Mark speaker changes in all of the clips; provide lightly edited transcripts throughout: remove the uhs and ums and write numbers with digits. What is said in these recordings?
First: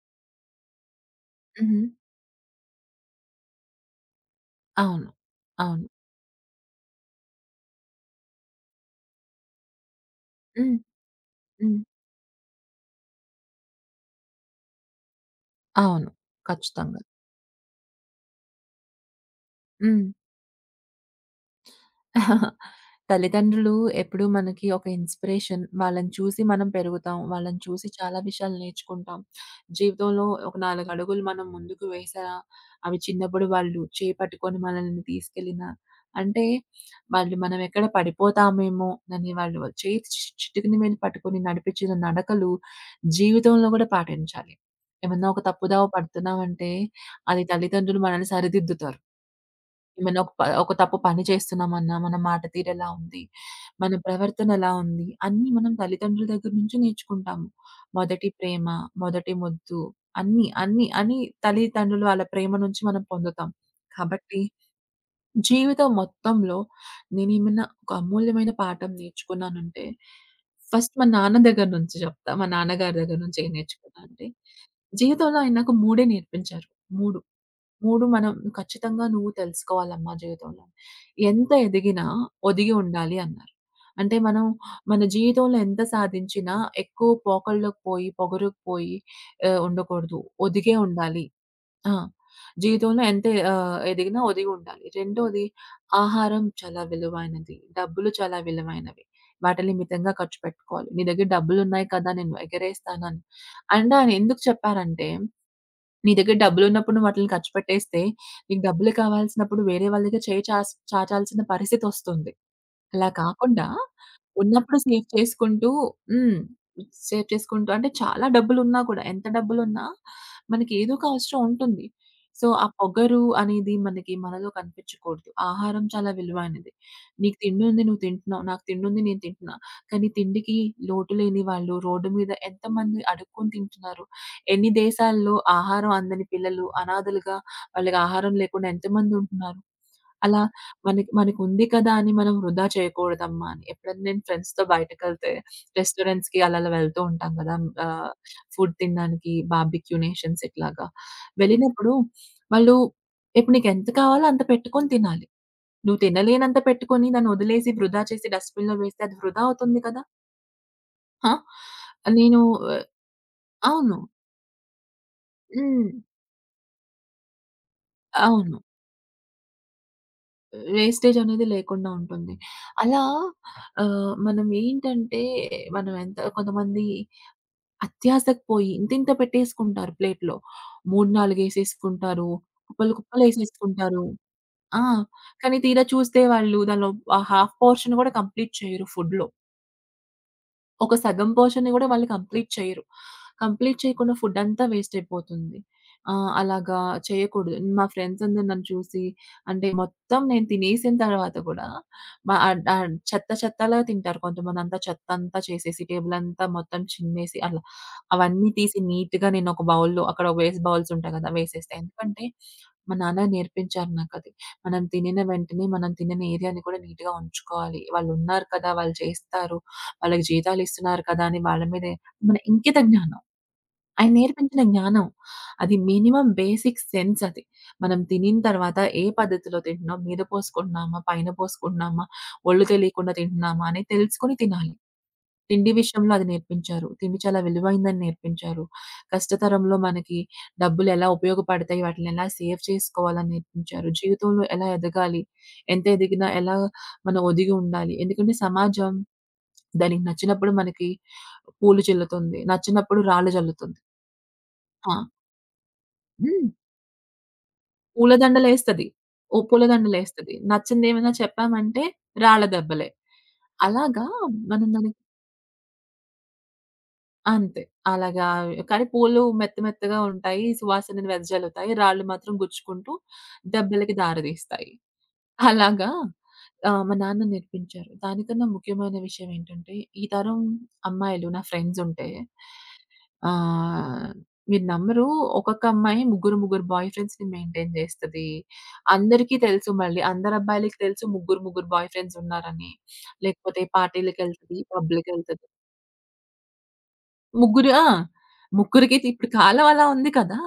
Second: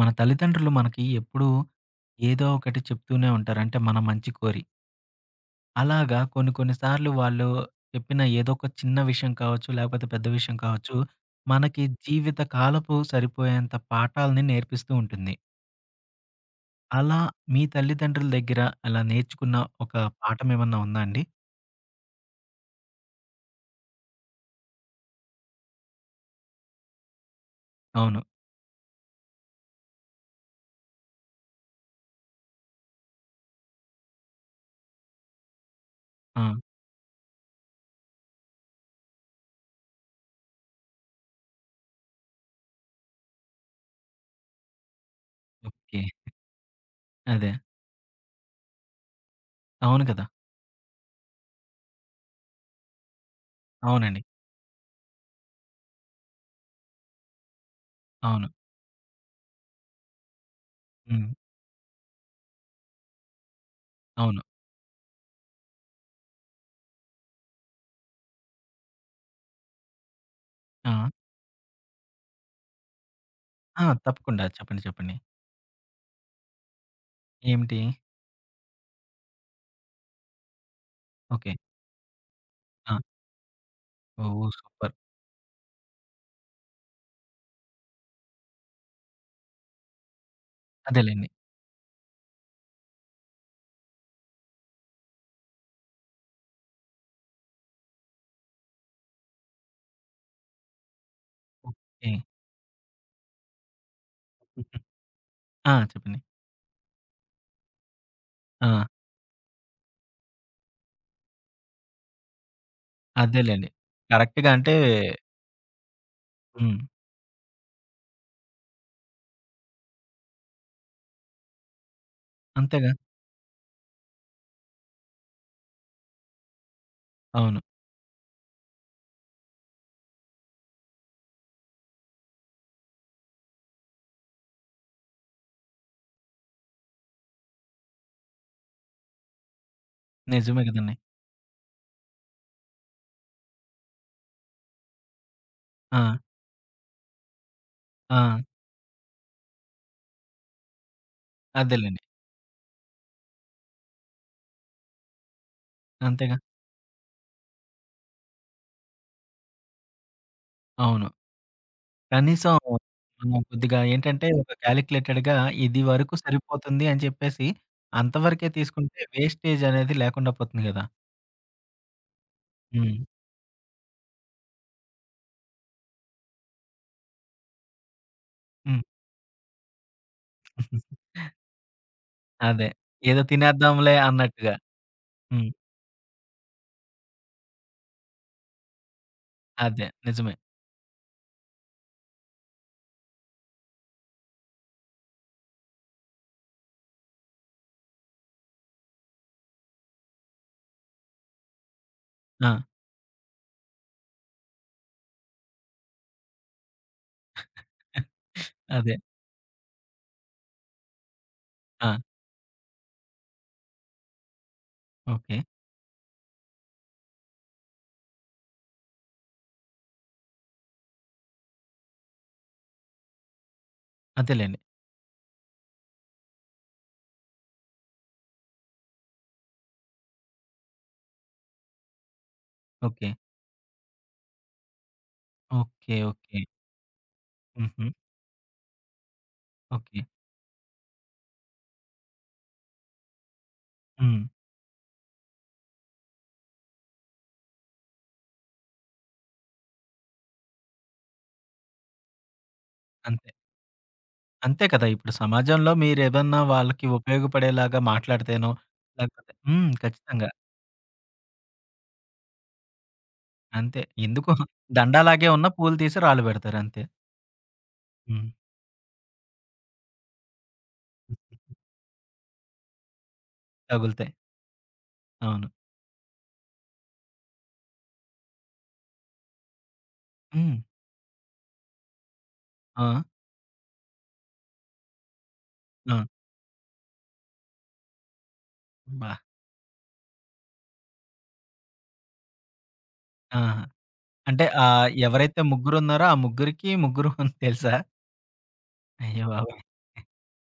Speaker 1: మన తల్లిదండ్రులు మనకి ఎప్పుడూ
Speaker 2: హుహు.
Speaker 1: ఏదో ఒకటి చెప్తూనే ఉంటారు. అంటే మన మంచి కోరి.
Speaker 2: అవును. అవును.
Speaker 1: అలాగా కొన్ని కొన్ని సార్లు వాళ్ళు చెప్పిన ఏదో ఒక చిన్న విషయం కావచ్చు, లేకపోతే పెద్ద విషయం
Speaker 2: హ్మ్.
Speaker 1: కావచ్చు,
Speaker 2: హ్మ్.
Speaker 1: మనకి జీవిత కాలపు సరిపోయేంత పాఠాలని నేర్పిస్తూ ఉంటుంది.
Speaker 2: అవును. ఖచ్చితంగా.
Speaker 1: అలా మీ తల్లిదండ్రుల దగ్గర అలా నేర్చుకున్న ఒక
Speaker 2: హ్మ్.
Speaker 1: పాఠం ఏమన్నా ఉందా అండి?
Speaker 2: తల్లిదండ్రులు ఎప్పుడూ మనకి ఒక ఇన్‌స్పిరేషన్. వాళ్ళని చూసి మనం పెరుగుతాం. వాళ్ళని చూసి చాలా
Speaker 1: అవును.
Speaker 2: విషయాలు నేర్చుకుంటాం. జీవితంలో ఒక 4 అడుగులు మనం ముందుకు వేశారా, అవి చిన్నప్పుడు వాళ్ళు చేపట్టుకొని మనల్ని తీసుకెళ్ళినా,
Speaker 1: ఆ!
Speaker 2: అంటే వాళ్ళు మనం ఎక్కడ పడిపోతామేమో అని వాళ్ళు చేయి చిటికిన మీద పట్టుకొని నడిపించిన నడకలు జీవితంలో కూడా పాటించాలి. ఏమన్నా ఒక తప్పుదోవ
Speaker 1: ఓకే.
Speaker 2: పడుతున్నామంటే, అది
Speaker 1: అదే.
Speaker 2: తల్లిదండ్రులు మనల్ని సరిదిద్దుతారు.
Speaker 1: అవును
Speaker 2: ఏమైనా
Speaker 1: కదా!
Speaker 2: ఒక తప్పు పని చేస్తున్నామన్నా, మన మాట తీరెలా ఉంది, మన
Speaker 1: అవునండి.
Speaker 2: ప్రవర్తన ఎలా ఉంది, అన్నీ మనం తల్లిదండ్రుల దగ్గర నుంచి నేర్చుకుంటాము. మొదటి
Speaker 1: అవును.
Speaker 2: ప్రేమ, మొదటి ముద్దు అన్నీ అని
Speaker 1: హ్మ్.
Speaker 2: తల్లిదండ్రులు ఆళ్ళ ప్రేమ నుంచి మనం పొందుతాం.
Speaker 1: అవును.
Speaker 2: కాబట్టి జీవితం మొత్తంలో నేనేమైనా ఒక అమూల్యమైన పాఠం నేర్చుకున్నానంటే,
Speaker 1: ఆ!
Speaker 2: ఫస్ట్ మా నాన్న దగ్గర నుంచి చెప్తా. మా నాన్నగారి దగ్గర నుంచి ఏం
Speaker 1: ఆ!
Speaker 2: నేర్చుకున్నా అంటే,
Speaker 1: తప్పకుండా చెప్పండి. చెప్పండి.
Speaker 2: జీవితంలో ఆయన నాకు 3 నేర్పించారు. 3.
Speaker 1: ఏమిటి?
Speaker 2: 3 మనం ఖచ్చితంగా నువ్వు తెలుసుకోవాలమ్మా జీవితంలో. ఎంత
Speaker 1: ఓకే.
Speaker 2: ఎదిగినా ఒదిగి
Speaker 1: ఆ!
Speaker 2: ఉండాలి అన్నారు. అంటే మనం
Speaker 1: ఓహ్! సూపర్.
Speaker 2: మన జీవితంలో ఎంత సాధించినా ఎక్కువ పోకడలోకి పోయి, పొగరుకి పోయి ఉండకూడదు. ఒదిగే ఉండాలి.
Speaker 1: అదేలెండి.
Speaker 2: ఆ! జీవితంలో ఎంత ఎదిగినా ఒదిగి ఉండాలి. రెండోది ఆహారం చాలా విలువైనది. డబ్బులు చాలా విలువైనవి. వాటిని మితంగా ఖర్చు పెట్టుకోవాలి. నీ దగ్గర డబ్బులున్నాయి కదా!
Speaker 1: ఓకే.
Speaker 2: నేను ఎగరేస్తానని. అండ్ ఆయన ఎందుకు చెప్పారంటే
Speaker 1: ఆ!
Speaker 2: నీ
Speaker 1: చెప్పండి.
Speaker 2: దగ్గర డబ్బులున్నప్పుడు నువ్వు వాటిల్ని ఖర్చు పెట్టేస్తే, నీకు
Speaker 1: ఆ!
Speaker 2: డబ్బులు కావాల్సినప్పుడు వేరే వాళ్ళ దగ్గర చేయి చాచాల్సిన పరిస్థితొస్తుంది. అలా కాకుండా
Speaker 1: అదేలెండి. కరెక్ట్‌గా అంటే
Speaker 2: ఉన్నప్పుడు సేవ్ చేసుకుంటూ హ్మ్.
Speaker 1: హ్మ్.
Speaker 2: సేవ్ చేసుకుంటూ అంటే చాలా డబ్బులున్నా కూడా ఎంత డబ్బులున్నా మనకి ఏదో ఒక అవసరం ఉంటుంది. సో, ఆ
Speaker 1: అంతేగా.
Speaker 2: పొగరు అనేది మనకి మనలో కనిపించకూడదు. ఆహారం చాలా విలువైనది. నీకు
Speaker 1: అవును.
Speaker 2: తిండుంది నువ్వు తింటున్నావు. నాకు తిండుంది నేను తింటున్నా. కానీ తిండికి లోటు లేని వాళ్ళు రోడ్డు మీద ఎంతమంది అడుక్కొని తింటున్నారు. ఎన్ని దేశాల్లో ఆహారం అందని పిల్లలు అనాథలుగా వాళ్ళకి ఆహారం లేకుండా ఎంతమంది ఉంటున్నారు. అలా
Speaker 1: నిజమే గదండీ.
Speaker 2: మనకి మనకుంది కదా అని మనం వృధా చేయకూడదమ్మా అని. ఎప్పుడైనా నేను ఫ్రెండ్స్‌తో బయటకెళ్తే
Speaker 1: ఆ!
Speaker 2: రెస్టారెంట్స్‌కి అలా అలా వెళ్తూ ఉంటాం కదా! ఆహ్,
Speaker 1: ఆ!
Speaker 2: ఫుడ్ తినడానికి బార్బిక్యూ నేషన్స్ ఇట్లాగా. వెళ్ళినప్పుడు
Speaker 1: అదేలెండి.
Speaker 2: వాళ్ళు ఇప్పుడు నీకెంత కావాలో అంత పెట్టుకొని తినాలి. నువ్వు
Speaker 1: అంతేగా.
Speaker 2: తినలేనంత పెట్టుకొని దాన్ని వదిలేసి వృధా చేసి డస్ట్‌బిన్‌లో వేస్తే అది వృధా అవుతుంది కదా!
Speaker 1: అవును.
Speaker 2: ఆ! నేను
Speaker 1: కనీసం
Speaker 2: ఆహ్,
Speaker 1: మనం కొద్దిగా
Speaker 2: అవును.
Speaker 1: ఏంటంటే ఒక కాలిక్యులేటెడ్‌గా ఇది
Speaker 2: హ్మ్.
Speaker 1: వరకు సరిపోతుంది అని చెప్పేసి అంతవరకే
Speaker 2: అవును.
Speaker 1: తీసుకుంటే వేస్టేజ్ అనేది లేకుండా పోతుంది గదా!
Speaker 2: వేస్టేజ్ అనేది లేకుండా ఉంటుంది.
Speaker 1: హ్మ్.
Speaker 2: అలా మనం ఏంటంటే మనం ఎంత కొంతమంది అత్యాసకు పోయి
Speaker 1: హ్మ్.
Speaker 2: ఇంతింత పెట్టేసుకుంటారు ప్లేట్‌లో. 3, 4 ఏసేసుకుంటారు.
Speaker 1: అదే.
Speaker 2: కుప్పలు
Speaker 1: ఏదో
Speaker 2: కుప్పలు
Speaker 1: తినేద్దాంలే
Speaker 2: ఏసేసుకుంటారు.
Speaker 1: అన్నట్టుగా.
Speaker 2: ఆ!
Speaker 1: హ్మ్.
Speaker 2: కానీ తీరా చూస్తే వాళ్ళు దానిలో ఆ హాఫ్ పోర్షన్ కూడా కంప్లీట్ చేయరు ఫుడ్‌లో.
Speaker 1: అదే. నిజమే.
Speaker 2: ఒక సగం పోర్షన్‌ని గూడా వాళ్ళు కంప్లీట్ చెయ్యరు. కంప్లీట్ చేయకుండా ఫుడ్డంతా వేస్టయిపోతుంది. అలాగా చేయకూడదు. మా ఫ్రెండ్స్ అందరూ నన్ను చూసి అంటే మొత్తం నేను తినేసిన తర్వాత గూడా
Speaker 1: ఆ!
Speaker 2: చెత్త చెత్తలా తింటారు కొంతమందంతా చెత్తంతా చేసేసి, టేబులంతా మొత్తం చిమ్మేసి అలా. అవన్నీ తీసి
Speaker 1: అదే.
Speaker 2: నీట్‌గా నేనొక బౌల్‌లో అక్కడ వేస్ట్ బౌల్స్ ఉంటాయి గదా! వేసేస్తా.
Speaker 1: ఆ!
Speaker 2: ఎందుకంటే మా నాన్న నేర్పించారు నాకది. మనం తినిన
Speaker 1: ఓకే.
Speaker 2: వెంటనే మనం తినని ఏరియాని కూడా నీట్‌గా ఉంచుకోవాలి. వాళ్ళున్నారు కదా! వాళ్ళు చేస్తారు. వాళ్ళకి జీతాలిస్తున్నారు కదా! అని వాళ్ళ మీదే మన ఇంకిత జ్ఞానం. ఆయన
Speaker 1: అదేలెండి.
Speaker 2: నేర్పించిన జ్ఞానం. అది మినిమమ్ బేసిక్ సెన్స్ అది. మనం తినిన తర్వాత ఏ పద్ధతిలో తింటున్నాం? మీద పోసుకుంటున్నామా? పైన పోసుకుంటున్నామా? ఒళ్ళు
Speaker 1: ఓకే.
Speaker 2: తెలియకుండా తింటున్నామా? అనేది తెలుసుకొని తినాలి. తిండి
Speaker 1: ఓకే.
Speaker 2: విషయంలో అది
Speaker 1: ఓకే.
Speaker 2: నేర్పించారు. తిండి చాలా
Speaker 1: హుహు.
Speaker 2: విలువైందని నేర్పించారు. కష్టతరంలో
Speaker 1: ఓకే.
Speaker 2: మనకి డబ్బులెలా ఉపయోగపడతాయి, వాటినెలా సేవ్ చేసుకోవాలని నేర్పించారు.
Speaker 1: హ్మ్.
Speaker 2: జీవితంలో ఎలా ఎదగాలి, ఎంత ఎదిగినా ఎలా మనం ఒదిగి ఉండాలి. ఎందుకంటే సమాజం దానికి నచ్చినప్పుడు మనకి పూలు చిల్లుతుంది. నచ్చినప్పుడు
Speaker 1: అంతే.
Speaker 2: రాళ్ళు జల్లుతుంది.
Speaker 1: అంతే కదా!
Speaker 2: ఆ!
Speaker 1: ఇప్పుడు సమాజంలో మీరేదన్నా
Speaker 2: హ్మ్.
Speaker 1: వాళ్ళకి ఉపయోగపడేలాగా మాట్లాడితేనో,
Speaker 2: పూలదండలేస్తది.
Speaker 1: లేకపోతే
Speaker 2: ఓ
Speaker 1: హ్మ్. ఖచ్చితంగా.
Speaker 2: పూలదండలేస్తది. నచ్చిందేమైనా చెప్పామంటే రాళ్ళ దెబ్బలే.
Speaker 1: అంతే.
Speaker 2: అలాగా
Speaker 1: ఎందుకు
Speaker 2: మనం దాన్ని
Speaker 1: దండలాగే ఉన్న పూలు తీసి రాళ్ళు పెడతారు అంతే.
Speaker 2: అంతే. అలాగా
Speaker 1: హ్మ్.
Speaker 2: కానీ పూలు మెత్త మెత్తగా ఉంటాయి. సువాసనను వెదజల్లుతాయి. రాళ్ళు మాత్రం గుచ్చుకుంటూ దెబ్బలకి
Speaker 1: తగులుతాయి.
Speaker 2: దారితీస్తాయి.
Speaker 1: అవును.
Speaker 2: అలాగా మా నాన్న నేర్పించారు. దానికన్నా ముఖ్యమైన విషయం ఏంటంటే, ఈ తరం
Speaker 1: హ్మ్.
Speaker 2: అమ్మాయిలు నా ఫ్రెండ్స్ ఉంటే
Speaker 1: ఆ!
Speaker 2: ఆహ్, మీరు నమ్మరు ఒక్కొక్క
Speaker 1: ఆ!
Speaker 2: అమ్మాయి ముగ్గురు, ముగ్గురు బాయ్ ఫ్రెండ్స్‌ని మెయింటైన్ చేస్తది.
Speaker 1: అబ్బా!
Speaker 2: అందరికీ తెలుసు మళ్ళీ అందరు అబ్బాయిలకి తెలుసు ముగ్గురు, ముగ్గురు బాయ్ ఫ్రెండ్స్ ఉన్నారని.
Speaker 1: ఆహా!
Speaker 2: లేకపోతే
Speaker 1: అంటే
Speaker 2: పార్టీలకెళ్తది,
Speaker 1: ఆహ్, ఎవరైతే
Speaker 2: పబ్‌లకెళ్తది.
Speaker 1: ముగ్గురున్నారో ఆ ముగ్గురికి ముగ్గురు అని
Speaker 2: ముగ్గురు
Speaker 1: తెలుసా?
Speaker 2: ఆ! ముగ్గురికి
Speaker 1: అయ్య
Speaker 2: ఇప్పుడు
Speaker 1: బాబోయ్!
Speaker 2: కాలం అలా ఉంది కదా!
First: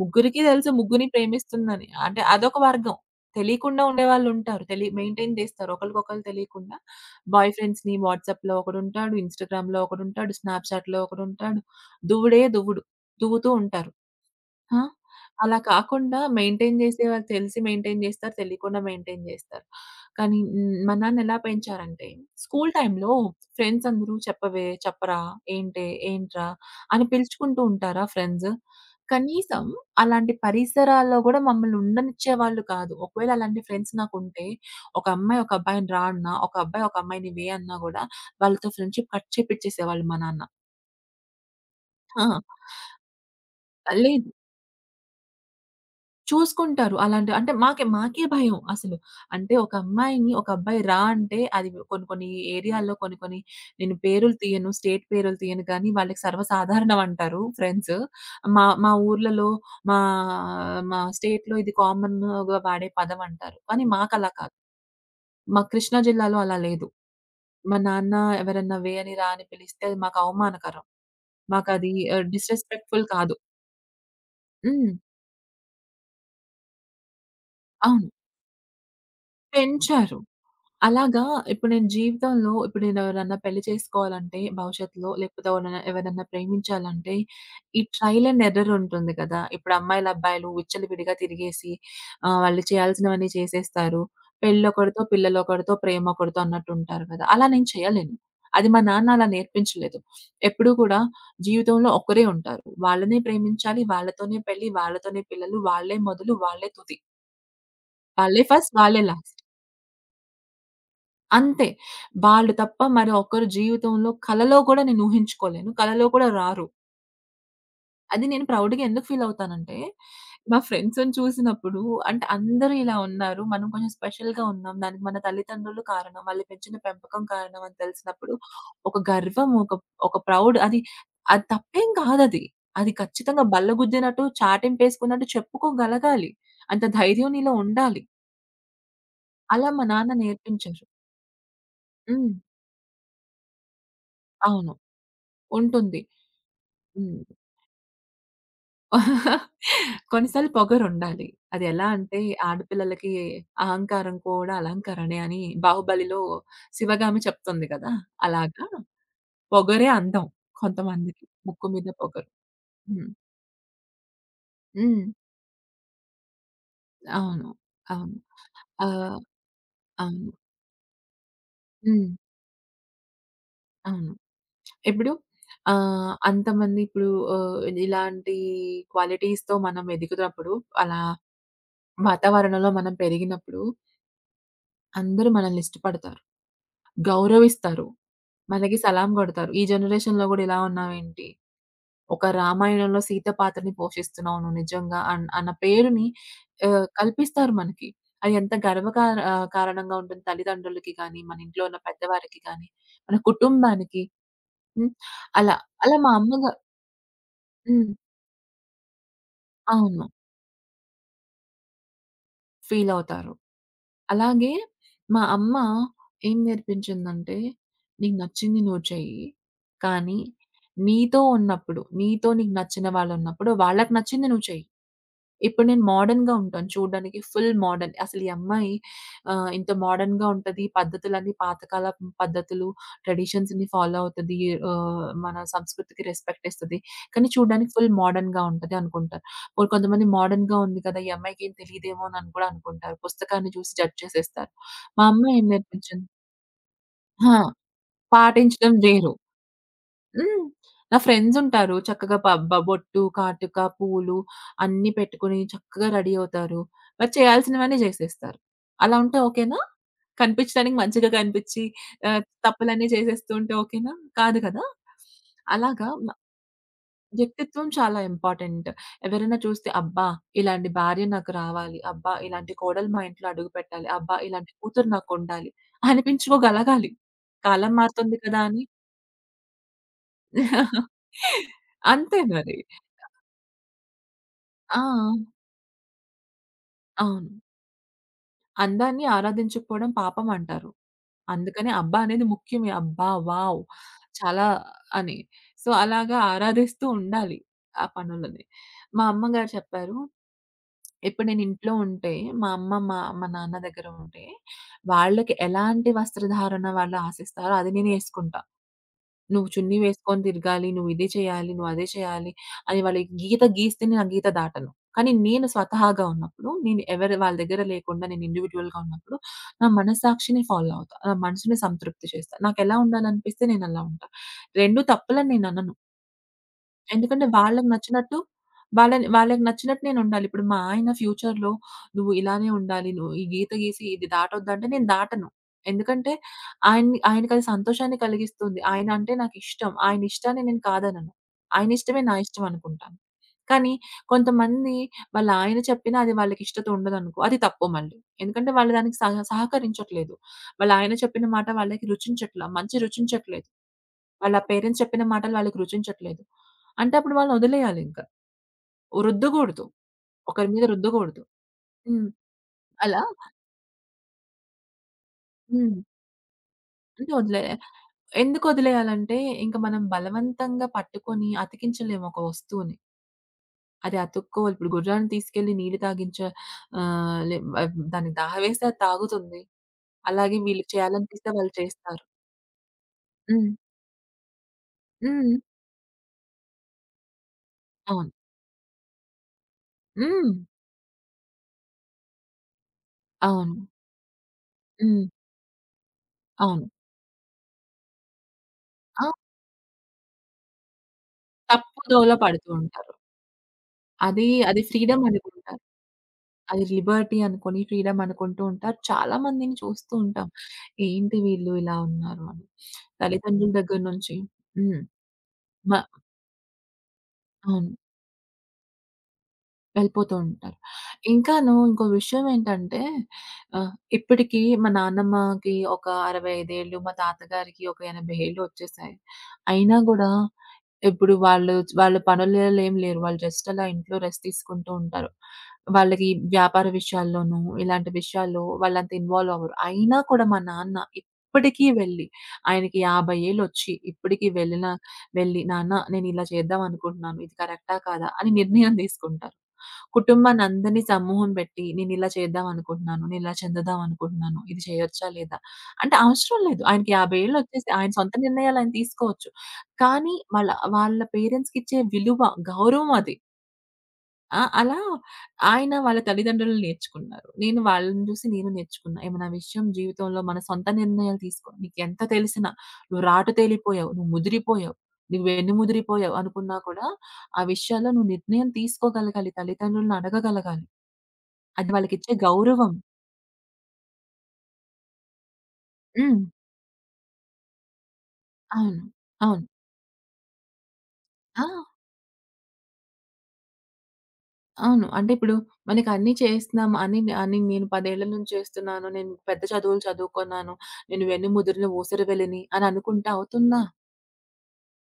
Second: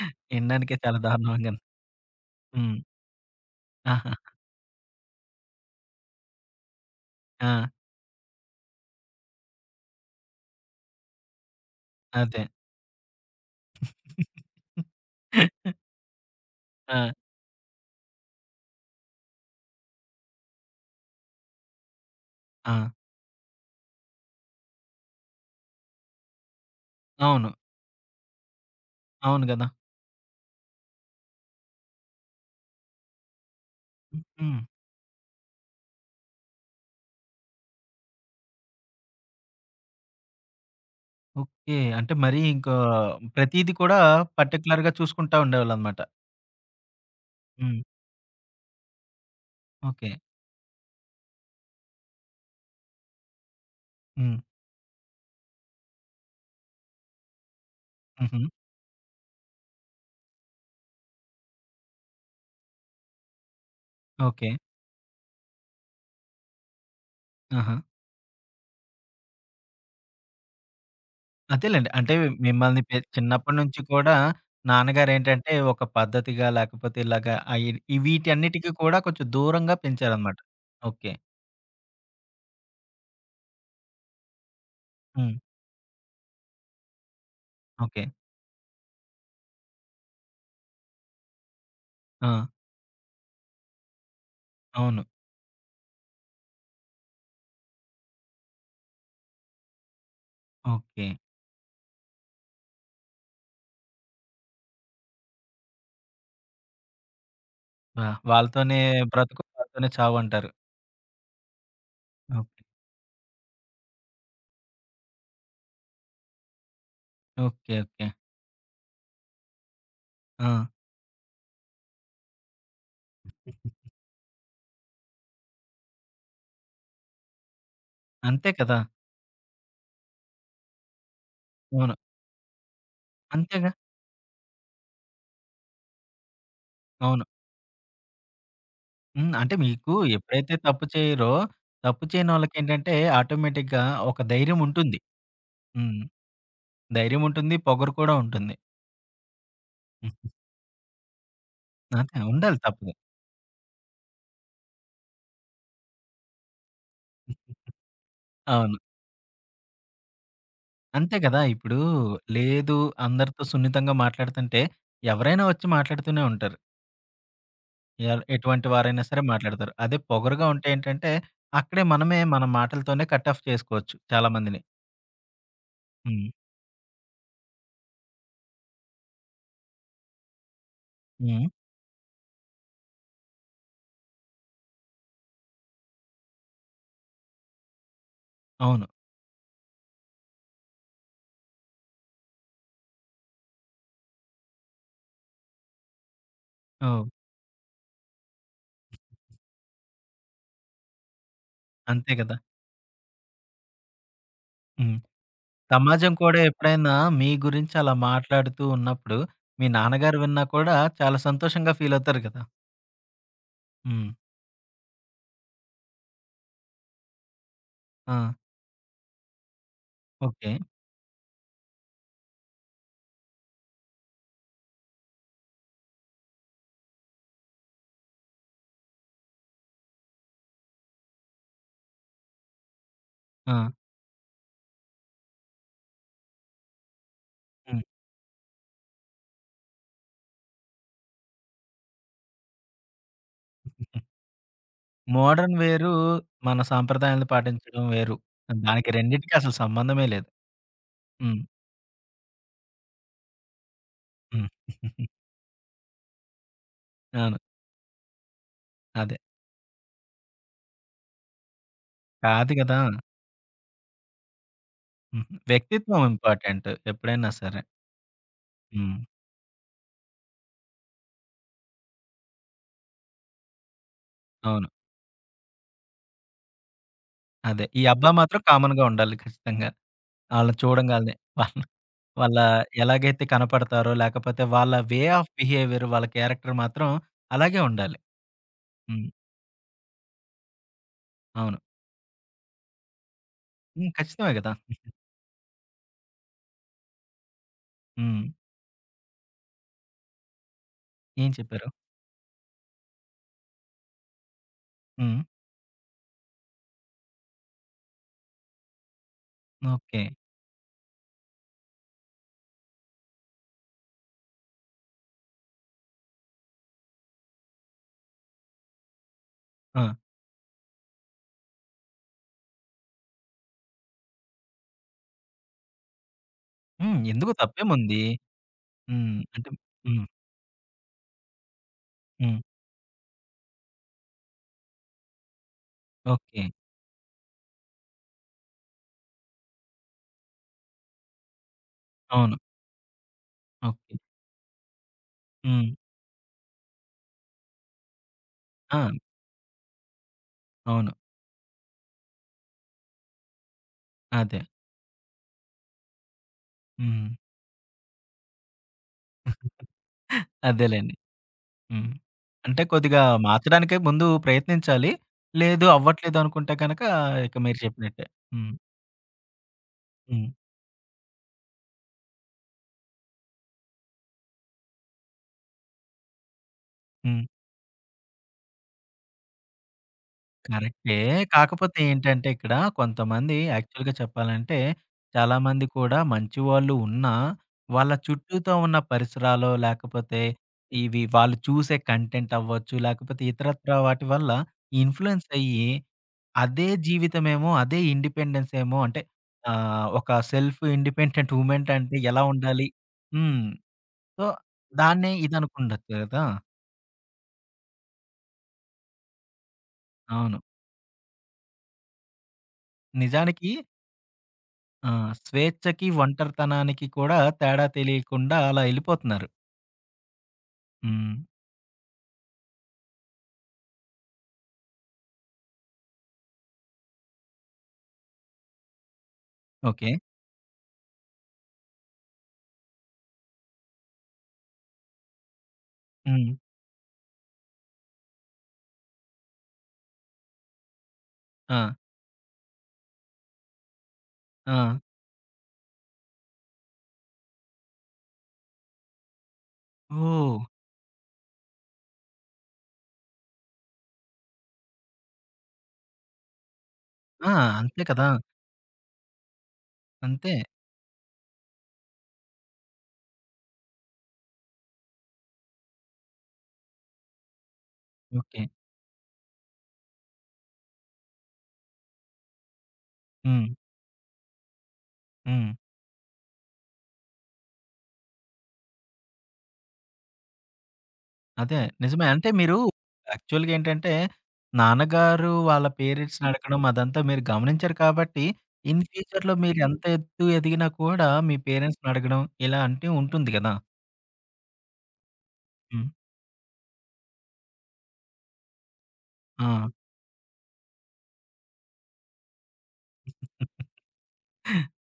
Speaker 2: ముగ్గురికి తెలుసు
Speaker 1: వినడానికే చాలా
Speaker 2: ముగ్గురిని
Speaker 1: దారుణంగా ఉంది.
Speaker 2: ప్రేమిస్తుందని. అంటే అదొక
Speaker 1: హ్మ్.
Speaker 2: వర్గం. తెలియకుండా
Speaker 1: ఆహా!
Speaker 2: ఉండేవాళ్ళుంటారు. మెయింటైన్ చేస్తారు. ఒకళ్ళకొకళ్ళు తెలియకుండా
Speaker 1: ఆ!
Speaker 2: బాయ్ ఫ్రెండ్స్‌ని వాట్సాప్‌లో ఒకడుంటాడు, ఇన్‌స్టాగ్రామ్‌లో ఒకడుంటాడు, స్నాప్‌చాట్‌లో ఒకడుంటాడు.
Speaker 1: అదే.
Speaker 2: దువ్వుడే దువ్వుడు. దువ్వుతూ ఉంటారు. ఆ! అలా కాకుండా మెయింటైన్
Speaker 1: ఆ!
Speaker 2: చేసేవాళ్ళు తెలిసి మెయింటైన్ చేస్తారు. తెలియకుండా మెయింటైన్ చేస్తారు. కానీ హ్మ్, మా నాన్న ఎలా పెంచారంటే స్కూల్
Speaker 1: ఆ!
Speaker 2: టైమ్‌లో ఫ్రెండ్స్ అందరూ చెప్పవే, చెప్పరా, ఏంటే, ఏంట్రా అని
Speaker 1: అవును.
Speaker 2: పిలుచుకుంటూ ఉంటారా ఫ్రెండ్స్?
Speaker 1: అవును
Speaker 2: కనీసం
Speaker 1: గదా!
Speaker 2: అలాంటి పరిసరాల్లో కూడా మమ్మల్ని ఉండనిచ్చేవాళ్ళు కాదు. ఒకవేళ అలాంటి ఫ్రెండ్స్ నాకుంటే
Speaker 1: హుహు.
Speaker 2: ఒక అమ్మాయి ఒక అబ్బాయిని రా అన్నా, ఒక అబ్బాయి ఒక అమ్మాయిని వే అన్నా కూడా వాళ్ళతో ఫ్రెండ్‌షిప్ కట్ చేపిచ్చేసేవాళ్ళు మా నాన్న.
Speaker 1: ఓకే. అంటే మరీ
Speaker 2: ఆ!
Speaker 1: ఇంకా ప్రతీది కూడా
Speaker 2: లేదు.
Speaker 1: పర్టిక్యులర్‌గా చూసుకుంటా ఉండేవాళ్ళనమాట.
Speaker 2: చూసుకుంటారు. అలాంటి అంటే
Speaker 1: హ్మ్.
Speaker 2: మాకే మాకే భయం అసలు. అంటే ఒక
Speaker 1: ఓకే.
Speaker 2: అమ్మాయిని ఒక అబ్బాయి రా అంటే అది కొన్ని కొన్ని ఏరియాల్లో కొన్ని కొన్ని నేను పేరులు
Speaker 1: హ్మ్.
Speaker 2: తీయను. స్టేట్ పేరులు తీయను కానీ వాళ్ళకి సర్వసాధారణం అంటారు ఫ్రెండ్స్.
Speaker 1: హుహు.
Speaker 2: మా మా ఊర్లలో మా మా స్టేట్‌లో ఇది కామన్‌గా వాడే పదం అంటారు. కానీ మాకలా
Speaker 1: ఓకే.
Speaker 2: కాదు. మా కృష్ణా జిల్లాలో అలా లేదు.
Speaker 1: ఆహా!
Speaker 2: మా నాన్న ఎవరన్నా వే అని, రా అని పిలిస్తే అది మాకు అవమానకరం.
Speaker 1: అదేలెండి.
Speaker 2: మాకది
Speaker 1: అంటే మిమ్మల్ని పె
Speaker 2: డిస్‌రెస్పెక్ట్‌ఫుల్ కాదు.
Speaker 1: చిన్నప్పటి నుంచి కూడా
Speaker 2: హ్మ్.
Speaker 1: నాన్నగారేంటంటే ఒక పద్ధతిగా లేకపోతే ఇలాగా అయి ఈ
Speaker 2: అవును.
Speaker 1: వీటన్నిటికి కూడా కొంచెం దూరంగా
Speaker 2: పెంచారు.
Speaker 1: పెంచారనమాట. ఓకే.
Speaker 2: అలాగా ఇప్పుడు నేను జీవితంలో ఇప్పుడు నేను ఎవరన్నా పెళ్లి చేసుకోవాలంటే భవిష్యత్తులో
Speaker 1: హ్మ్.
Speaker 2: లేకపోతే ఎవరైనా ఎవరన్నా ప్రేమించాలంటే, ఈ
Speaker 1: ఓకే.
Speaker 2: ట్రైల్ అండ్ ఎర్రర్ ఉంటుంది కదా! ఇప్పుడు అమ్మాయిలు, అబ్బాయిలు విచ్చలవిడిగా తిరిగేసి
Speaker 1: ఆ!
Speaker 2: వాళ్ళు చేయాల్సినవన్నీ చేసేస్తారు.
Speaker 1: అవును.
Speaker 2: పెళ్ళొకడితో, పిల్లలొకడితో, ప్రేమొకడితో అన్నట్టుంటారు కదా! అలా నేను చేయలేను. అది మా నాన్న అలా నేర్పించలేదు. ఎప్పుడూ కూడా
Speaker 1: ఓకే.
Speaker 2: జీవితంలో ఒక్కరే ఉంటారు. వాళ్ళనే ప్రేమించాలి, వాళ్ళతోనే పెళ్లి, వాళ్ళతోనే పిల్లలు, వాళ్ళే మొదలు, వాళ్ళే తుది.
Speaker 1: ఆ!
Speaker 2: వాళ్ళే ఫస్ట్,
Speaker 1: వాళ్ళతోనే
Speaker 2: వాళ్ళే లాస్ట్.
Speaker 1: బ్రతుకు వాళ్ళతోనే చావంటారు.
Speaker 2: అంతే. వాళ్ళు
Speaker 1: ఓకే.
Speaker 2: తప్ప మరి ఒకరు జీవితంలో కలలో కూడా నేను ఊహించుకోలేను. కలలో కూడా రారు.
Speaker 1: ఓకే. ఓకే.
Speaker 2: అది నేను ప్రౌడ్‌గా ఎందుకు ఫీల్ అవుతానంటే, మా
Speaker 1: ఆ!
Speaker 2: ఫ్రెండ్స్‌ని చూసినప్పుడు అంటే అందరూ ఇలా ఉన్నారు. మనం కొంచెం స్పెషల్‌గా ఉన్నాం. దానికి మన తల్లిదండ్రులు కారణం. వాళ్ళు పెంచిన పెంపకం కారణం అని తెలిసినప్పుడు
Speaker 1: అంతే కదా!
Speaker 2: ఒక గర్వం, ఒక ఒక ప్రౌడ్ అది అది తప్పేం
Speaker 1: అవును.
Speaker 2: కాదది. అది ఖచ్చితంగా
Speaker 1: అంతేగా!
Speaker 2: బల్లగుద్దినట్టు, చాటింపేసుకున్నట్టు చెప్పుకోగలగాలి. అంత
Speaker 1: అవును.
Speaker 2: ధైర్యం నీలో ఉండాలి.
Speaker 1: హ్మ్. అంటే
Speaker 2: అలా మా
Speaker 1: మీకు
Speaker 2: నాన్న
Speaker 1: ఎప్పుడైతే తప్పు
Speaker 2: నేర్పించారు.
Speaker 1: చేయరో, తప్పు
Speaker 2: హ్మ్.
Speaker 1: చేయనోళ్ళకేంటంటే ఆటోమేటిక్‌గా ఒక ధైర్యం
Speaker 2: అవును.
Speaker 1: ఉంటుంది. హ్మ్.
Speaker 2: ఉంటుంది. హ్మ్.
Speaker 1: ధైర్యం ఉంటుంది. పొగరు కూడా ఉంటుంది.
Speaker 2: కొన్ని
Speaker 1: హ్మ్.
Speaker 2: సార్లు పొగరుండాలి. అది ఎలా
Speaker 1: అంతే
Speaker 2: అంటే
Speaker 1: ఉండాలి తప్పదు.
Speaker 2: ఆడపిల్లలకి అహంకారం కూడా అలంకరణే అని 'బాహుబలిలో' శివగామి చెప్తుంది కదా! అలాగా
Speaker 1: అవును.
Speaker 2: పొగరే అందం
Speaker 1: అంతే
Speaker 2: కొంతమందికి.
Speaker 1: కదా!
Speaker 2: ముక్కు
Speaker 1: ఇప్పుడు
Speaker 2: మీద పొగరు.
Speaker 1: లేదు
Speaker 2: హ్మ్.
Speaker 1: అందరితో సున్నితంగా మాట్లాడుతుంటే
Speaker 2: హ్మ్.
Speaker 1: ఎవరైనా వచ్చి మాట్లాడుతూనే ఉంటారు.
Speaker 2: అవును. అవును.
Speaker 1: ఎటువంటి వారైనా
Speaker 2: ఆహ్,
Speaker 1: సరే మాట్లాడతారు. అదే
Speaker 2: అవును.
Speaker 1: పొగరుగా ఉంటే ఏంటంటే అక్కడే
Speaker 2: హ్మ్.
Speaker 1: మనమే మన మాటలతోనే కట్ ఆఫ్ చేసుకోవచ్చు
Speaker 2: అవును.
Speaker 1: చాలా మందిని.
Speaker 2: ఇప్పుడు
Speaker 1: హ్మ్.
Speaker 2: అంతమంది ఇప్పుడు ఇలాంటి క్వాలిటీస్‌తో మనం ఎదిగినప్పుడు అలా
Speaker 1: హ్మ్.
Speaker 2: వాతావరణంలో మనం పెరిగినప్పుడు అందరూ మనల్ని ఇష్టపడతారు. గౌరవిస్తారు. మనకి
Speaker 1: అవును.
Speaker 2: సలాం గొడతారు. "ఈ జనరేషన్‌లో గూడా ఇలా ఉన్నావేంటి? ఒక రామాయణంలో సీత పాత్రని పోషిస్తున్నావు నువ్వు నిజంగా" అన్న పేరుని
Speaker 1: ఓహ్!
Speaker 2: కల్పిస్తారు మనకి. అది ఎంత కారణంగా ఉంటుంది తల్లిదండ్రులకి గానీ, మన ఇంట్లో ఉన్న
Speaker 1: అంతే కదా!
Speaker 2: పెద్దవారికి గానీ, మన కుటుంబానికి. హ్మ్.
Speaker 1: హ్మ్.
Speaker 2: అలా. అలా
Speaker 1: సమాజం
Speaker 2: మా
Speaker 1: కూడా
Speaker 2: అమ్మగా
Speaker 1: ఎప్పుడైనా మీ గురించి
Speaker 2: హ్మ్.
Speaker 1: అలా మాట్లాడుతూ ఉన్నప్పుడు, మీ
Speaker 2: అవును.
Speaker 1: నాన్నగారు విన్నా కూడా చాలా సంతోషంగా ఫీల్ అవుతారు కదా!
Speaker 2: ఫీలవుతారు.
Speaker 1: హ్మ్.
Speaker 2: అలాగే మా అమ్మ ఏం నేర్పించిందంటే,
Speaker 1: ఆ!
Speaker 2: "నీకు నచ్చింది నువ్వు చెయ్యి. కానీ
Speaker 1: ఓకే.
Speaker 2: నీతో ఉన్నప్పుడు, నీతో నీకు నచ్చిన వాళ్ళున్నప్పుడు వాళ్ళకి నచ్చింది నువ్వు చెయ్యి." ఇప్పుడు నేను మోడర్న్‌గా ఉంటాను చూడడానికి. Full modern. అసలు ఈ అమ్మాయి ఇంత మోడర్న్‌గా ఉంటది. పద్ధతులన్నీ పాతకాలపు పద్ధతులు,
Speaker 1: ఆ!
Speaker 2: ట్రెడిషన్స్‌ని ఫాలో అవుతది. మన సంస్కృతికి రెస్పెక్ట్ ఇస్తది. కానీ చూడడానికి
Speaker 1: హ్మ్.
Speaker 2: ఫుల్ మోడర్న్‌గా ఉంటది అనుకుంటారు. మరి కొంతమంది మోడర్న్‌గా ఉంది కదా! ఈ అమ్మాయికేం తెలీదేమో అని కూడా అనుకుంటారు. పుస్తకాన్ని చూసి జడ్జ్ చేసేస్తారు. మా అమ్మ ఏం
Speaker 1: మోడర్న్ వేరు,
Speaker 2: నేర్పించింది?
Speaker 1: మన సాంప్రదాయాలను
Speaker 2: ఆ!
Speaker 1: పాటించడం వేరు.
Speaker 2: పాటించడం
Speaker 1: దానికి
Speaker 2: వేరు.
Speaker 1: రెండిటికి అసలు సంబంధమే లేదు.
Speaker 2: హ్మ్. నా
Speaker 1: హ్మ్.
Speaker 2: ఫ్రెండ్సుంటారు. చక్కగా పబ్బ బొట్టు, కాటుక, పూలు
Speaker 1: హ్మ్.
Speaker 2: అన్నీ పెట్టుకొని చక్కగా రెడీ అవుతారు. మరి
Speaker 1: అవును.
Speaker 2: చేయాల్సినవన్నీ జేసేస్తారు. అలా
Speaker 1: అదే.
Speaker 2: ఉంటే ఓకేనా? కనిపించడానికి మంచిగా కనిపించి ఆహ్,
Speaker 1: కాదు కదా!
Speaker 2: తప్పులన్నీ చేసేస్తూ ఉంటే ఓకేనా? కాదు కదా!
Speaker 1: హుహు.
Speaker 2: అలాగా
Speaker 1: వ్యక్తిత్వం ఇంపార్టెంట్ ఎప్పుడైనా సరే.
Speaker 2: వ్యక్తిత్వం చాలా ఇంపార్టెంట్.
Speaker 1: హ్మ్.
Speaker 2: ఎవరైనా చూస్తే అబ్బా! ఇలాంటి భార్య నాకు రావాలి. అబ్బా! ఇలాంటి కోడలు మా ఇంట్లో అడుగుపెట్టాలి. అబ్బా! ఇలాంటి
Speaker 1: అవును.
Speaker 2: కూతురు నాకుండాలి అనిపించుకోగలగాలి.
Speaker 1: అదే.
Speaker 2: కాలం
Speaker 1: ఈ అబ్బాయి
Speaker 2: మారుతుంది
Speaker 1: మాత్రం
Speaker 2: కదా! అని.
Speaker 1: కామన్‌గా ఉండాలి ఖచ్చితంగా. ఆళ్ళని చూడంగాల్నే.
Speaker 2: అంతే
Speaker 1: వాళ్ళ
Speaker 2: మరి.
Speaker 1: ఎలాగైతే కనపడతారో, లేకపోతే వాళ్ళ
Speaker 2: ఆ!
Speaker 1: వే ఆఫ్ బిహేవియర్, వాళ్ళ క్యారెక్టర్ మాత్రం
Speaker 2: అవును.
Speaker 1: అలాగే ఉండాలి.
Speaker 2: అందాన్ని
Speaker 1: హ్మ్.
Speaker 2: ఆరాధించకపోవడం పాపం అంటారు.
Speaker 1: అవును.
Speaker 2: అందుకనే అబ్బా! అనేది ముఖ్యమే. అబ్బా! వావ్!
Speaker 1: హ్మ్. ఖచ్చితమే
Speaker 2: చాలా
Speaker 1: గదా!
Speaker 2: అని. సో, అలాగా ఆరాధిస్తూ ఉండాలి ఆ
Speaker 1: హ్మ్.
Speaker 2: పనులని. మా అమ్మగారు చెప్పారు ఇప్పుడు
Speaker 1: ఏం చెప్పారు?
Speaker 2: నేనింట్లో ఉంటే, మా అమ్మ, మా మా నాన్న దగ్గర ఉంటే,
Speaker 1: హ్మ్.
Speaker 2: వాళ్ళకి ఎలాంటి వస్త్రధారణ వాళ్ళు ఆశిస్తారో అది నేను యేసుకుంటా. నువ్వు చున్నీ
Speaker 1: ఓకే.
Speaker 2: వేసుకొని తిరగాలి, నువ్వు ఇది చేయాలి, నువ్వు అదే చేయాలి అని వాళ్ళకి గీత గీస్తే నేను ఆ గీత దాటను. కానీ నేను స్వతహాగా ఉన్నప్పుడు, నేను ఎవరి వాళ్ళ దగ్గర లేకుండా నేను ఇండివిడ్యుయల్‌గా ఉన్నప్పుడు, నా
Speaker 1: ఆ!
Speaker 2: మనస్సాక్షిని ఫాలో అవుతా. నా మనసుని సంతృప్తి చేస్తా. నాకెలా ఉండాలనిపిస్తే నేనలా ఉంటా. 2 తప్పులని నేననను.
Speaker 1: హ్మ్.
Speaker 2: ఎందుకంటే
Speaker 1: ఎందుకు
Speaker 2: వాళ్ళకి
Speaker 1: తప్పేముంది?
Speaker 2: నచ్చినట్టు వాళ్ళని
Speaker 1: హ్మ్.
Speaker 2: వాళ్ళకి
Speaker 1: అంటే
Speaker 2: నచ్చినట్టు
Speaker 1: హ్మ్.
Speaker 2: నేనుండాలి. ఇప్పుడు మా ఆయన ఫ్యూచర్‌లో "నువ్వు
Speaker 1: హ్మ్.
Speaker 2: ఇలానే ఉండాలి. నువ్వు ఈ గీత గీసి ఇది దాటొద్దంటే" నేను దాటను. ఎందుకంటే
Speaker 1: ఓకే.
Speaker 2: ఆయన్ని ఆయనకది సంతోషాన్ని కలిగిస్తుంది. ఆయన అంటే నాకిష్టం. ఆయన ఇష్టాన్ని నేను కాదనను. ఆయన ఇష్టమే నా
Speaker 1: అవును.
Speaker 2: ఇష్టం అనుకుంటాను. కానీ
Speaker 1: ఓకే.
Speaker 2: కొంతమంది వాళ్ళ ఆయన
Speaker 1: హ్మ్.
Speaker 2: చెప్పినా అది వాళ్ళకి ఇష్టత ఉండదనుకో అది తప్పు మళ్ళీ. ఎందుకంటే వాళ్ళు
Speaker 1: ఆ!
Speaker 2: దానికి సహకరించట్లేదు. వాళ్ళ
Speaker 1: అవును.
Speaker 2: ఆయన చెప్పిన మాట వాళ్ళకి రుచించట్ల. మంచి రుచించట్లేదు. వాళ్ళ
Speaker 1: అదే.
Speaker 2: పేరెంట్స్ చెప్పిన మాటలు వాళ్ళకి రుచించట్లేదు. అంటే
Speaker 1: హ్మ్.
Speaker 2: అప్పుడు వాళ్ళనొదిలేయాలింక. రుద్దగూడదు. ఒకరి మీద
Speaker 1: అదేలెండి.
Speaker 2: రుద్దగూడదు.
Speaker 1: హ్మ్.
Speaker 2: హ్మ్.
Speaker 1: అంటే కొద్దిగా
Speaker 2: అలా
Speaker 1: మార్చడానికే ముందు ప్రయత్నించాలి. లేదు
Speaker 2: హ్మ్.
Speaker 1: అవ్వట్లేదు అనుకుంటే గనక
Speaker 2: అంటే
Speaker 1: ఇక మీరు
Speaker 2: వదిలేయాలి.
Speaker 1: చెప్పినట్టే. హ్మ్.
Speaker 2: ఎందుకొదిలేయాలంటే, ఇంక మనం
Speaker 1: హ్మ్.
Speaker 2: బలవంతంగా పట్టుకొని అతికించలేము ఒక వస్తువుని. అది అతుక్కోవాలి. ఇప్పుడు గుర్రాన్ని తీసుకెళ్ళి నీళ్లు తాగించ ఆహ్,
Speaker 1: హ్మ్.
Speaker 2: లే ఆహ్, దానికి దాహవేస్తే అది తాగుతుంది. అలాగే వీళ్ళు
Speaker 1: కరెక్టే.
Speaker 2: చేయాలనిపిస్తే వాళ్ళు
Speaker 1: కాకపోతే
Speaker 2: చేస్తారు.
Speaker 1: ఏంటంటే ఇక్కడ కొంతమంది
Speaker 2: హ్మ్.
Speaker 1: యాక్చువల్‌గా చెప్పాలంటే
Speaker 2: హ్మ్.
Speaker 1: చాలామంది కూడా మంచి వాళ్ళు ఉన్నా, వాళ్ళ
Speaker 2: అవును.
Speaker 1: చుట్టూతో ఉన్న పరిసరాలో లేకపోతే
Speaker 2: హ్మ్.
Speaker 1: ఇవి వాళ్ళు చూసే కంటెంట్ అవ్వచ్చు, లేకపోతే
Speaker 2: అవును.
Speaker 1: ఇతరత్రా వాటి వల్ల
Speaker 2: హ్మ్.
Speaker 1: ఇన్‌ఫ్లూయెన్స్ అయ్యి
Speaker 2: అవును.
Speaker 1: అదే జీవితమేమో అదే ఇండిపెండెన్స్ ఏమో అంటే
Speaker 2: ఆ!
Speaker 1: ఆహ్, ఒక సెల్ఫ్ ఇండిపెండెంట్ ఉమెన్
Speaker 2: తప్పు
Speaker 1: అంటే
Speaker 2: దోల
Speaker 1: ఎలా
Speaker 2: పడుతూ
Speaker 1: ఉండాలి?
Speaker 2: ఉంటారు.
Speaker 1: హ్మ్. సో,
Speaker 2: అది ఫ్రీడమ్
Speaker 1: దాన్నే
Speaker 2: అనుకుంటారు.
Speaker 1: ఇదనుకుండొచ్చు కదా!
Speaker 2: అది లిబర్టీ అనుకోని, ఫ్రీడమ్ అనుకుంటూ ఉంటారు. చాలా మందిని చూస్తూ ఉంటాం.
Speaker 1: అవును.
Speaker 2: ఏంటి వీళ్ళు ఇలా ఉన్నారు అని.
Speaker 1: నిజానికి
Speaker 2: తల్లిదండ్రుల దగ్గర నుంచి హ్మ్.
Speaker 1: ఆ!
Speaker 2: మ
Speaker 1: స్వేచ్ఛకి, ఒంటరితనానికి కూడా తేడా
Speaker 2: అవును.
Speaker 1: తెలియకుండా అలా ఎళ్ళిపోతున్నారు.
Speaker 2: వెళ్ళిపోతూ ఉంటారు.
Speaker 1: హ్మ్.
Speaker 2: ఇంకాను ఇంకో విషయమేంటంటే ఆహ్, ఇప్పటికి మా నాన్నమ్మకి ఒక 65 మా తాతగారికి ఒక 80 వచ్చేసాయి. అయినా
Speaker 1: ఓకే.
Speaker 2: గూడా ఇప్పుడు వాళ్ళు వాళ్ళ పనులలో ఏం లేరు. వాళ్ళు జస్ట్ అలా ఇంట్లో రెస్ట్ తీసుకుంటూ ఉంటారు. వాళ్ళకి
Speaker 1: హ్మ్.
Speaker 2: వ్యాపార విషయాల్లోనూ, ఇలాంటి విషయాల్లో వాళ్ళంత ఇన్వాల్వ్ అవ్వరు. అయినా కూడా మా నాన్న
Speaker 1: ఆ!
Speaker 2: ఇప్పటికీ వెళ్లి ఆయనకి 50 ఏళ్ళొచ్చి ఇప్పటికి వెళ్ళిన
Speaker 1: ఆ!
Speaker 2: వెళ్ళి, "నాన్న నేనిలా చేద్దాం అనుకుంటున్నాను. ఇది కరెక్టా? కాదా?" అని నిర్ణయం తీసుకుంటారు.
Speaker 1: ఓహ్!
Speaker 2: కుటుంబాన్ని అందరిని సమూహం పెట్టి నేనిలా చేద్దాం అనుకుంటున్నాను. నేనిలా చెందుదాం అనుకుంటున్నాను. ఇది చేయొచ్చా? లేదా? అంటే అవసరం లేదు. ఆయనకి 50
Speaker 1: ఆ!
Speaker 2: ఏళ్ళు వచ్చేసి
Speaker 1: అంతే
Speaker 2: ఆయన
Speaker 1: కదా!
Speaker 2: సొంత నిర్ణయాలు ఆయన తీసుకోవచ్చు. కానీ
Speaker 1: అంతే.
Speaker 2: వాళ్ళ వాళ్ళ పేరెంట్స్‌కిచ్చే విలువ, గౌరవం అది. ఆ! అలా ఆయన వాళ్ళ తల్లిదండ్రులు నేర్చుకున్నారు. నేను వాళ్ళని చూసి
Speaker 1: ఓకే.
Speaker 2: నేను నేర్చుకున్నా. ఏమైనా విషయం జీవితంలో మన సొంత నిర్ణయాలు తీసుకో. నీకెంత తెలిసినా నువ్వు రాటు
Speaker 1: హ్మ్.
Speaker 2: తేలిపోయావు, నువ్వు ముదిరిపోయావు, నువ్వు
Speaker 1: హ్మ్.
Speaker 2: వెన్నుముదిరిపోయావు అనుకున్నా కూడా ఆ విషయాల్లో నువ్వు నిర్ణయం తీసుకోగలగాలి. తల్లిదండ్రులను అడగగలగాలి.
Speaker 1: అదే.
Speaker 2: అది
Speaker 1: నిజమే.
Speaker 2: వాళ్ళకిచ్చే
Speaker 1: అంటే మీరు
Speaker 2: గౌరవం.
Speaker 1: యాక్చువల్‌గా ఏంటంటే, నాన్నగారు వాళ్ళ
Speaker 2: హ్మ్.
Speaker 1: పేరెంట్స్‌ని అడగడం అదంతా మీరు గమనించారు కాబట్టి, ఇన్
Speaker 2: అవును.
Speaker 1: ఫ్యూచర్‌లో
Speaker 2: అవును.
Speaker 1: మీరు ఎంత ఎత్తు ఎదిగినా కూడా మీ
Speaker 2: ఆ!
Speaker 1: పేరెంట్స్‌ని అడగడం ఇలా అంటే ఉంటుంది కదా!
Speaker 2: అవును. అంటే ఇప్పుడు
Speaker 1: హ్మ్.
Speaker 2: మనకన్నీ చేస్తున్నాం అని నేను 10 ఏళ్ల నుంచి చేస్తున్నాను. నేను పెద్ద
Speaker 1: ఆ!
Speaker 2: చదువులు చదువుకున్నాను. నేను వెన్నుముదిరిన ఊసరవెళ్ళిని అని అనుకుంటే అవుతుందా?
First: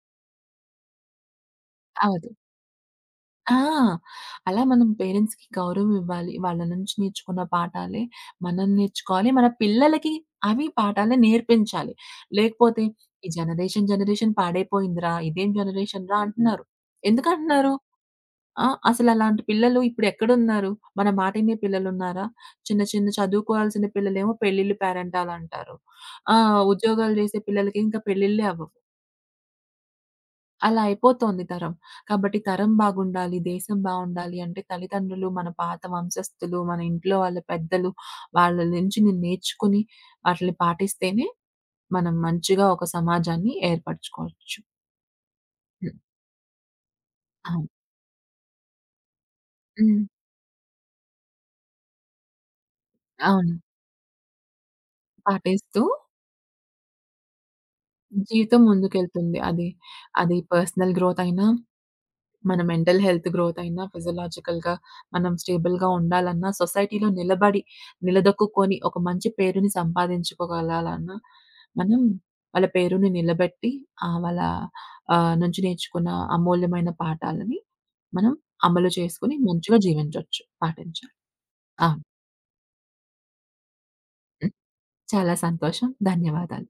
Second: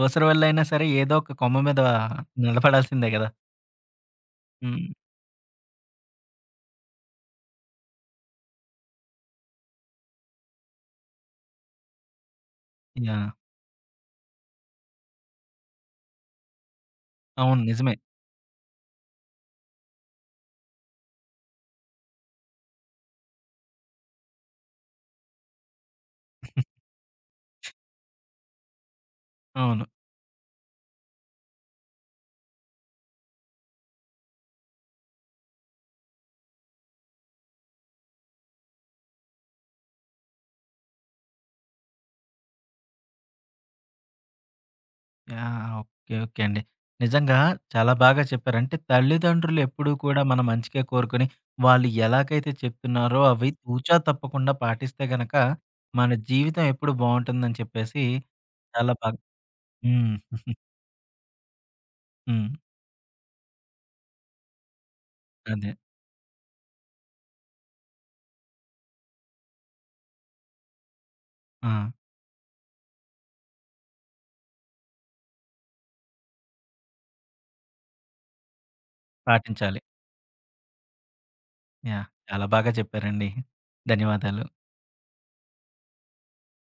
Speaker 1: అవసరం వల్లైనా సరే ఏదో ఒక కొమ్మ మీద
Speaker 2: అవ్వదు.
Speaker 1: నిలబడాల్సిందే కదా!
Speaker 2: ఆ! అలా
Speaker 1: హ్మ్.
Speaker 2: మనం పేరెంట్స్‌కి గౌరవం ఇవ్వాలి. వాళ్ళ నుంచి నేర్చుకున్న పాఠాలే మనం నేర్చుకోవాలి. మన పిల్లలకి అవి పాఠాలే నేర్పించాలి. లేకపోతే ఈ
Speaker 1: యాహ్!
Speaker 2: జనరేషన్ పాడైపోయిందిరా! ఇదేం జనరేషన్‌రా అంటున్నారు.
Speaker 1: అవును.
Speaker 2: ఎందుకంటున్నారు?
Speaker 1: నిజమే.
Speaker 2: ఆ! అసలలాంటి పిల్లలు ఇప్పుడెక్కడున్నారు? మన మాటినే పిల్లలున్నారా? చిన్న చిన్న చదువుకోవాల్సిన పిల్లలేమో పెళ్ళిళ్ళు పేరంటాలంటారు. ఆ! ఉద్యోగాలు జేసే పిల్లలకి ఇంకా పెళ్ళిళ్ళే అవ్వవు.
Speaker 1: అవును.
Speaker 2: అలా అయిపోతోంది తరం. కాబట్టి తరం బాగుండాలి, దేశం బావుండాలి అంటే తల్లిదండ్రులు, మన పాత వంశస్థులు, మన ఇంట్లో వాళ్ళ పెద్దలు వాళ్ళ నుంచి నేను నేర్చుకుని వాటిని పాటిస్తేనే మనం మంచిగా ఒక సమాజాన్ని ఏర్పరచుకోవచ్చు.
Speaker 1: యాహ్!
Speaker 2: హ్మ్.
Speaker 1: ఓకే. ఓకే అండి. నిజంగా
Speaker 2: అవును.
Speaker 1: చాలా బాగా చెప్పారు. అంటే తల్లిదండ్రులు ఎప్పుడూ
Speaker 2: హ్మ్.
Speaker 1: కూడా మన మంచికే కోరుకొని, వాళ్ళు ఎలాగైతే చెప్తున్నారో అవి
Speaker 2: అవును.
Speaker 1: తూచా తప్పకుండా పాటిస్తే గనక,
Speaker 2: పాటిస్తూ
Speaker 1: మన జీవితం ఎప్పుడు బావుంటుందని చెప్పేసి
Speaker 2: జీవితం
Speaker 1: చాలా బాగా
Speaker 2: ముందుకెళ్తుంది.
Speaker 1: హ్మ్.
Speaker 2: అది పర్సనల్ గ్రోత్ అయినా,
Speaker 1: హ్మ్.
Speaker 2: మన మెంటల్ హెల్త్ గ్రోత్ అయినా, ఫిజియోలాజికల్‌గా మనం
Speaker 1: అదే.
Speaker 2: స్టేబుల్‌గా ఉండాలన్నా, సొసైటీలో నిలబడి, నిలదొక్కుకొని ఒక మంచి పేరుని సంపాదించుకోగలాలన్నా,
Speaker 1: ఆ!
Speaker 2: మనం వాళ్ళ పేరుని నిలబెట్టి వాళ్ళ నుంచి నేర్చుకున్న అమూల్యమైన పాఠాలని మనం అమలు చేసుకొని మంచిగా
Speaker 1: పాటించాలి.
Speaker 2: జీవించొచ్చు, పాటించాలి. అవును.
Speaker 1: యాహ్! చాలా బాగా చెప్పారండి. ధన్యవాదాలు.
Speaker 2: హ్మ్. చాలా సంతోషం. ధన్యవాదాలు.